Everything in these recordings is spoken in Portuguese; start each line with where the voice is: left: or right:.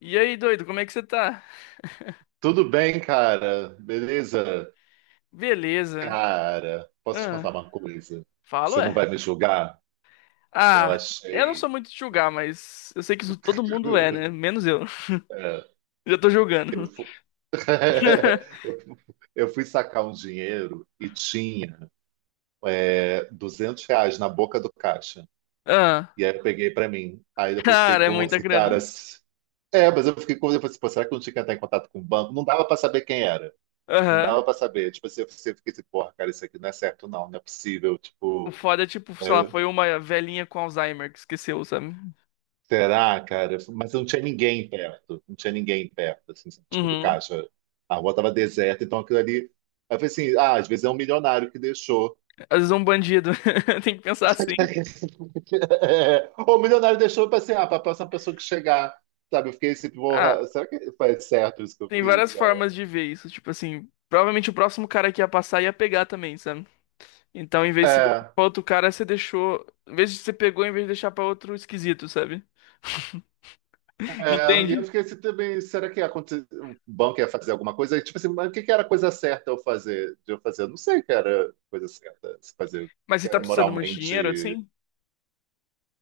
left: E aí, doido, como é que você tá?
right: Tudo bem, cara? Beleza?
left: Beleza.
right: Cara, posso te
left: Ah,
right: contar uma coisa?
left: falo,
right: Você não
left: é.
right: vai me julgar? Eu
left: Ah, eu não
right: achei.
left: sou muito de julgar, mas eu sei que isso todo mundo é, né? Menos eu.
right: É,
left: Já tô
right: eu,
left: julgando.
right: fu- eu, fu- eu fui sacar um dinheiro e tinha 200 reais na boca do caixa.
left: Ah,
right: E aí eu peguei pra mim. Aí depois eu fiquei
left: cara, é
right: como
left: muita
right: assim,
left: grana.
right: cara. É, mas eu fiquei como. Eu falei assim, pô, será que eu não tinha que entrar em contato com o banco? Não dava pra saber quem era. Não
left: Aham.
right: dava pra saber. Tipo assim, eu fiquei assim, porra, cara, isso aqui não é certo, não. Não é possível.
left: O
right: Tipo.
left: foda é tipo, sei lá,
right: é,
left: foi uma velhinha com Alzheimer que esqueceu, sabe?
right: Será, cara? Mas não tinha ninguém perto. Não tinha ninguém perto, assim, tipo, do
left: Uhum.
right: caixa. A rua tava deserta, então aquilo ali. Aí eu falei assim, ah, às vezes é um milionário que deixou.
left: Às vezes é um bandido. Tem que pensar assim.
right: É. Ou o milionário deixou para assim, ah, para a próxima pessoa que chegar. Sabe, eu fiquei assim,
left: Ah,
right: porra, será que foi certo isso que eu
left: tem
right: fiz,
left: várias
right: cara?
left: formas de ver isso. Tipo assim, provavelmente o próximo cara que ia passar ia pegar também, sabe? Então, em vez de você
right: É,
left: pra outro cara, você deixou. Em vez de você pegou, em vez de deixar pra outro esquisito, sabe?
right: e eu
left: Entende?
right: fiquei assim também, será que o banco ia fazer alguma coisa? E, tipo assim, mas o que que era a coisa certa de eu fazer? Eu não sei o que era a coisa certa, se fazer, o que
left: Mas você
right: que
left: tá
right: era
left: precisando muito de dinheiro,
right: moralmente.
left: assim?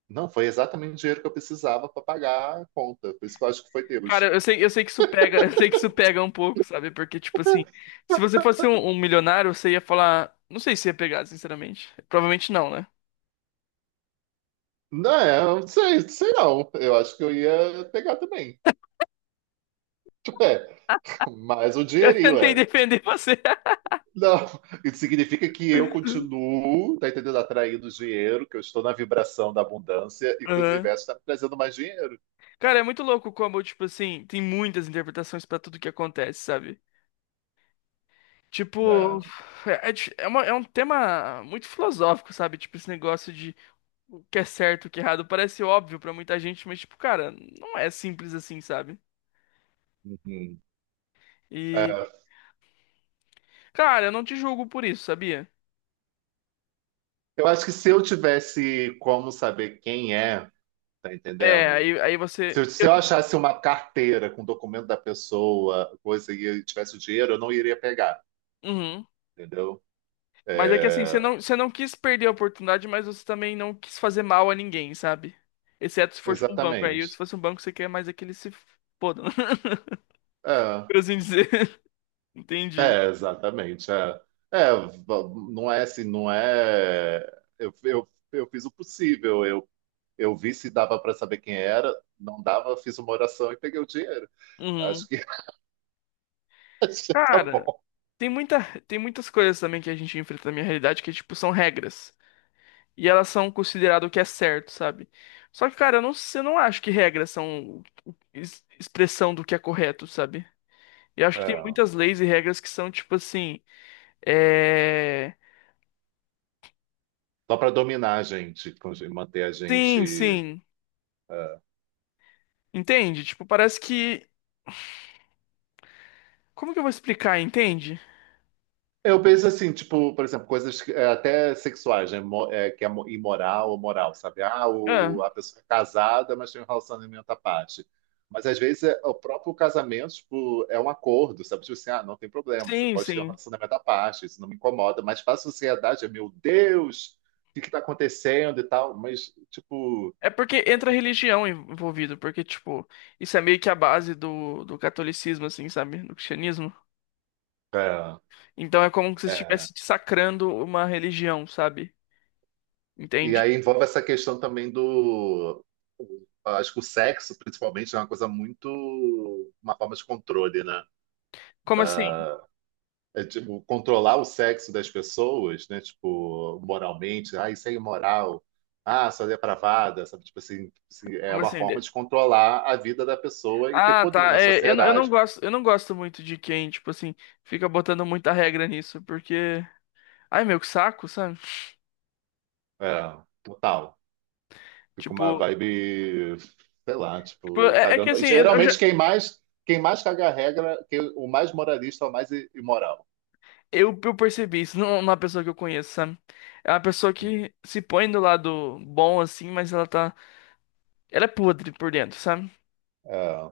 right: Não, foi exatamente o dinheiro que eu precisava para pagar a conta. Por isso que eu acho que foi
left: Cara,
right: Deus.
left: eu sei que isso pega, eu sei que isso pega um pouco, sabe? Porque, tipo assim, se você fosse um milionário, você ia falar. Não sei se ia pegar, sinceramente. Provavelmente não, né?
right: Não, é, eu não sei, sei não. Eu acho que eu ia pegar também. É, mais um
left: Eu
right: dinheirinho,
left: tentei
right: é.
left: defender você.
right: Não, isso significa que eu continuo, tá entendendo? Atraindo dinheiro, que eu estou na vibração da abundância e que o
left: Aham.
right: universo está me trazendo mais dinheiro.
left: Cara, é muito louco como, tipo assim, tem muitas interpretações pra tudo que acontece, sabe? Tipo,
right: É,
left: é, é um tema muito filosófico, sabe? Tipo, esse negócio de o que é certo, o que é errado, parece óbvio pra muita gente, mas, tipo, cara, não é simples assim, sabe?
right: uhum.
left: E,
right: É,
left: cara, eu não te julgo por isso, sabia?
right: eu acho que se eu tivesse como saber quem é, tá
left: É,
right: entendendo?
left: aí
right: Se
left: você.
right: eu, se eu achasse uma carteira com documento da pessoa, coisa e eu tivesse o dinheiro, eu não iria pegar,
left: Uhum.
right: entendeu?
left: Mas é que é, assim,
right: É,
left: você não quis perder a oportunidade, mas você também não quis fazer mal a ninguém, sabe? Exceto se for tipo, um banco. Aí, se
right: exatamente.
left: fosse um banco, você quer mais aquele se fodam,
right: É,
left: por assim dizer. Entendi.
right: exatamente. É, É, v- não é assim, não é. Eu fiz o possível. Eu vi se dava para saber quem era, não dava, fiz uma oração e peguei o dinheiro. Acho
left: Uhum.
right: que, acho que tá
left: Cara.
right: bom.
left: Tem muita, tem muitas coisas também que a gente enfrenta na minha realidade que, tipo, são regras. E elas são consideradas o que é certo, sabe? Só que, cara, eu não acho que regras são expressão do que é correto, sabe? Eu acho que tem
right: É,
left: muitas leis e regras que são, tipo assim. É.
right: só para dominar a gente, manter a
left: Sim,
right: gente.
left: sim.
right: é,
left: Entende? Tipo, parece que. Como que eu vou explicar, entende?
right: Eu penso assim, tipo, por exemplo, coisas é, até sexuais, né? É, que é imoral ou moral, sabe? Ah, o,
left: Ah,
right: a pessoa é casada, mas tem um relacionamento à parte. Mas às vezes o próprio casamento, tipo, é um acordo, sabe? Tipo assim, ah, não tem problema, você
left: sim,
right: pode ter um
left: sim.
right: relacionamento à parte, isso não me incomoda, mas para a sociedade, é, meu Deus, o que está acontecendo e tal. Mas, tipo,
left: É porque entra religião envolvido, porque, tipo, isso é meio que a base do catolicismo, assim, sabe? Do cristianismo.
right: é,
left: Então é como se você
right: é,
left: estivesse sacrando uma religião, sabe?
right: e
left: Entende?
right: aí envolve essa questão também do. Acho que o sexo, principalmente, é uma coisa muito. Uma forma de controle, né?
left: Como assim?
right: Da- é, tipo, controlar o sexo das pessoas, né? Tipo, moralmente. Ah, isso é imoral. Ah, só é depravada, sabe? Tipo assim, assim, é
left: Como
right: uma
left: assim?
right: forma de controlar a vida da pessoa e ter
left: Ah,
right: poder
left: tá.
right: na
left: É,
right: sociedade.
left: eu não gosto muito de quem, tipo assim, fica botando muita regra nisso, porque. Ai, meu, que saco, sabe?
right: É, total. Fica uma
left: Tipo,
right: vibe, sei lá,
left: tipo,
right: tipo,
left: é, é que
right: cagando. E
left: assim, eu já.
right: geralmente quem mais caga a regra, quem, o mais moralista é o mais imoral.
left: Eu percebi isso não é pessoa que eu conheço, sabe? É uma pessoa que se põe do lado bom, assim, mas ela tá. Ela é podre por dentro, sabe?
right: É,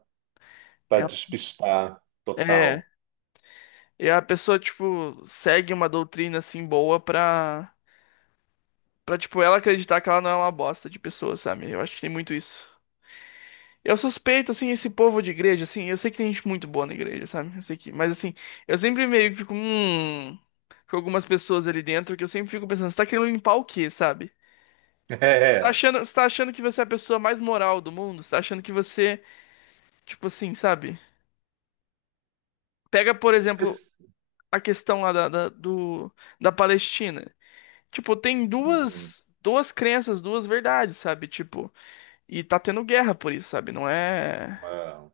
right: para
left: É,
right: despistar
left: é,
right: total.
left: e a pessoa, tipo, segue uma doutrina assim boa pra. Pra, tipo, ela acreditar que ela não é uma bosta de pessoa, sabe? Eu acho que tem muito isso. Eu suspeito, assim, esse povo de igreja, assim, eu sei que tem gente muito boa na igreja, sabe? Eu sei que, mas assim, eu sempre meio que fico, com algumas pessoas ali dentro que eu sempre fico pensando, você tá querendo limpar o quê, sabe?
right: É.
left: Você tá achando que você é a pessoa mais moral do mundo? Você tá achando que você, tipo assim, sabe? Pega, por exemplo,
right: Esse-
left: a questão lá da Palestina. Tipo, tem
right: Uhum.
left: duas crenças, duas verdades, sabe? Tipo, e tá tendo guerra por isso, sabe? Não é.
right: É,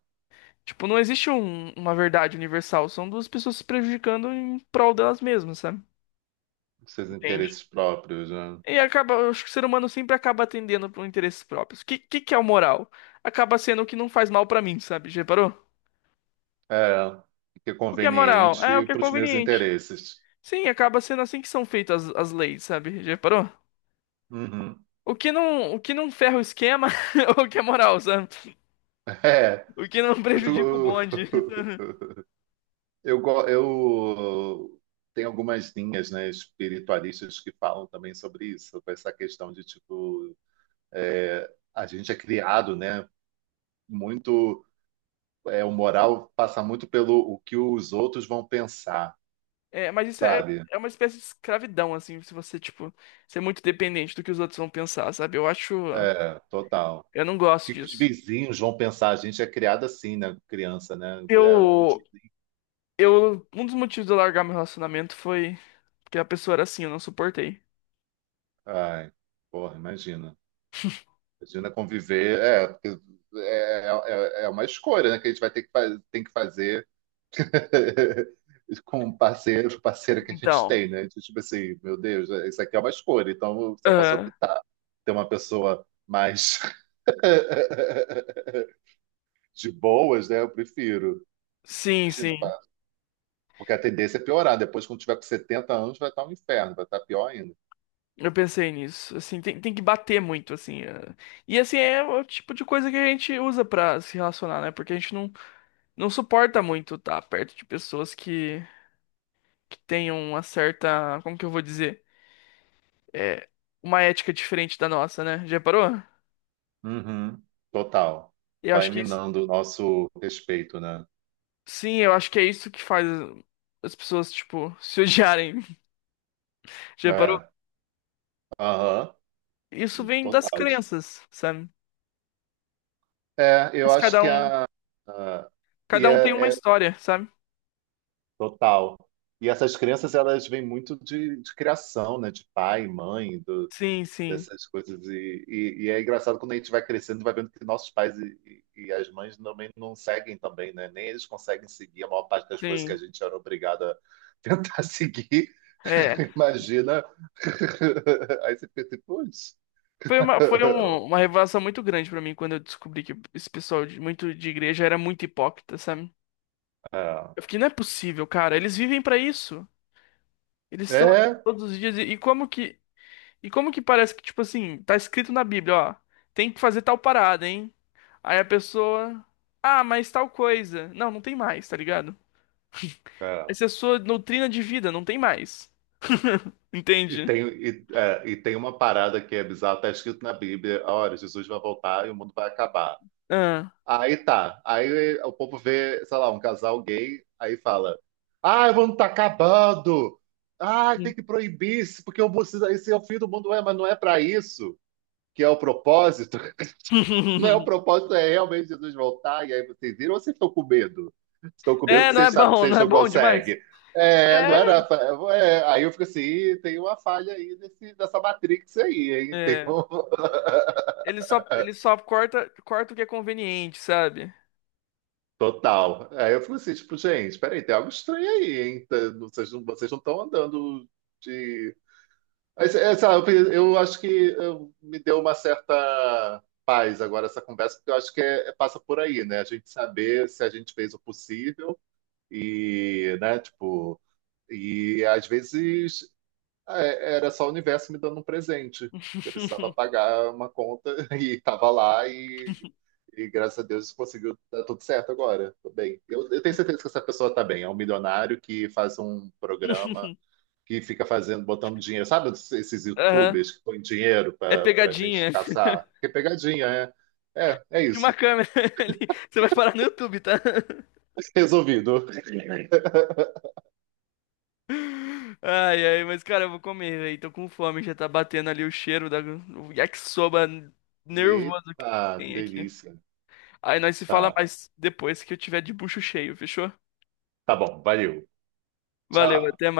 left: Tipo, não existe uma verdade universal. São duas pessoas se prejudicando em prol delas mesmas, sabe?
right: seus
left: Entende?
right: interesses próprios, né?
left: E acaba, eu acho que o ser humano sempre acaba atendendo por interesses próprios. O que é o moral? Acaba sendo o que não faz mal pra mim, sabe? Já reparou?
right: É, que é
left: O que é moral? É o
right: conveniente
left: que é
right: para os meus
left: conveniente.
right: interesses.
left: Sim, acaba sendo assim que são feitas as leis, sabe? Já reparou?
right: Uhum.
left: O que não ferra o esquema, é o que é moral, sabe?
right: É,
left: O que não
right: eu fico.
left: prejudica o bonde.
right: Eu tenho algumas linhas, né, espiritualistas que falam também sobre isso, sobre essa questão de, tipo, a gente é criado, né, muito, é, o moral passa muito pelo o que os outros vão pensar,
left: É, mas isso é,
right: sabe?
left: é uma espécie de escravidão, assim, se você, tipo, ser muito dependente do que os outros vão pensar, sabe? Eu acho.
right: É, total. O
left: Eu não gosto
right: que que os
left: disso.
right: vizinhos vão pensar? A gente é criado assim, né, criança, né? É, o que os
left: Eu.
right: vizinhos...
left: Eu. Um dos motivos de eu largar meu relacionamento foi porque a pessoa era assim, eu não suportei.
right: Ai, porra, imagina. Imagina conviver, é, porque é, é uma escolha, né, que a gente vai ter que, tem que fazer com o parceiro, parceira que a gente
left: Então.
right: tem, né? De, tipo assim, meu Deus, é, isso aqui é uma escolha. Então, se eu posso
left: Aham,
right: optar ter uma pessoa mais de boas, né? Eu prefiro.
left: sim,
right: Imagina, pá,
left: sim.
right: porque a tendência é piorar. Depois, quando tiver com 70 anos, vai estar um inferno, vai estar pior ainda.
left: Eu pensei nisso. Assim, tem que bater muito, assim. Ah. E assim, é o tipo de coisa que a gente usa pra se relacionar, né? Porque a gente não, não suporta muito estar perto de pessoas que tenham uma certa. Como que eu vou dizer? É, uma ética diferente da nossa, né? Já parou?
right: Uhum. Total.
left: Eu
right: Vai
left: acho que isso-
right: minando o nosso respeito, né?
left: Sim, eu acho que é isso que faz as pessoas, tipo, se odiarem. Já parou?
right: É. Aham.
left: Isso vem das
right: Total.
left: crenças, sabe?
right: É, eu
left: Mas
right: acho que e
left: cada um tem uma
right: é, é
left: história, sabe?
right: total. E essas crenças, elas vêm muito de criação, né? De pai, mãe,
left: Sim, sim,
right: dessas coisas. E é engraçado quando a gente vai crescendo, vai vendo que nossos pais e as mães também não seguem também, né? Nem eles conseguem seguir a maior parte das coisas que
left: sim.
right: a gente era obrigado a tentar seguir.
left: É.
right: Imagina. Aí você pensa, putz.
left: Foi uma, uma revelação muito grande pra mim quando eu descobri que esse pessoal muito de igreja era muito hipócrita, sabe?
right: É,
left: Eu fiquei, não é possível, cara. Eles vivem pra isso. Eles estão aqui
right: é.
left: todos os dias. E como que parece que, tipo assim, tá escrito na Bíblia, ó, tem que fazer tal parada, hein? Aí a pessoa, ah, mas tal coisa. Não, não tem mais, tá ligado?
right: é.
left: Essa é a sua doutrina de vida, não tem mais.
right: E
left: Entende?
right: tem, e tem uma parada que é bizarra, está escrito na Bíblia, olha, Jesus vai voltar e o mundo vai acabar.
left: Ah.
right: Aí tá. Aí o povo vê, sei lá, um casal gay, aí fala: Ah, o mundo tá acabando! Ah, tem
left: Sim.
right: que proibir isso, porque esse é o fim do mundo, é, mas não é pra isso que é o propósito. Não é o propósito, é realmente Jesus voltar, e aí vocês viram, ou vocês estão com medo? Estão com medo
left: É,
right: que
left: não é
right: vocês sabem que
left: bom, não
right: vocês
left: é
right: não
left: bom demais.
right: conseguem. É, não
left: É.
right: era. É, aí eu fico assim, "Ih, tem uma falha aí nesse, nessa Matrix aí, hein? Tem
left: É.
right: um...
left: Ele só corta, corta o que é conveniente, sabe?
right: Total. Aí eu fico assim, tipo, gente, peraí, tem algo estranho aí, hein? Vocês não estão andando de. Mas, é, sei lá, eu, eu acho que me deu uma certa paz agora essa conversa, porque eu acho que passa por aí, né? A gente saber se a gente fez o possível e, né, tipo, e às vezes é, era só o universo me dando um presente. Eu precisava pagar uma conta e estava lá e graças a Deus conseguiu dar tudo certo agora. Tô bem. Eu tenho certeza que essa pessoa tá bem. É um milionário que faz um programa que fica fazendo, botando dinheiro. Sabe esses
left: Aham.
right: YouTubers que põem dinheiro
left: É
right: pra gente
left: pegadinha.
right: caçar? Que é pegadinha, é. É, é
left: Tinha uma
right: isso.
left: câmera ali. Você vai parar no YouTube, tá?
right: Resolvido.
left: Ai, ai, mas cara, eu vou comer, velho. Tô com fome, já tá batendo ali o cheiro da o yakisoba nervoso que
right: Eita,
left: tem aqui.
right: delícia.
left: Aí nós se fala
right: Tá.
left: mais depois que eu tiver de bucho cheio, fechou?
right: Tá bom, valeu.
left: Valeu,
right: Tchau.
left: até mais.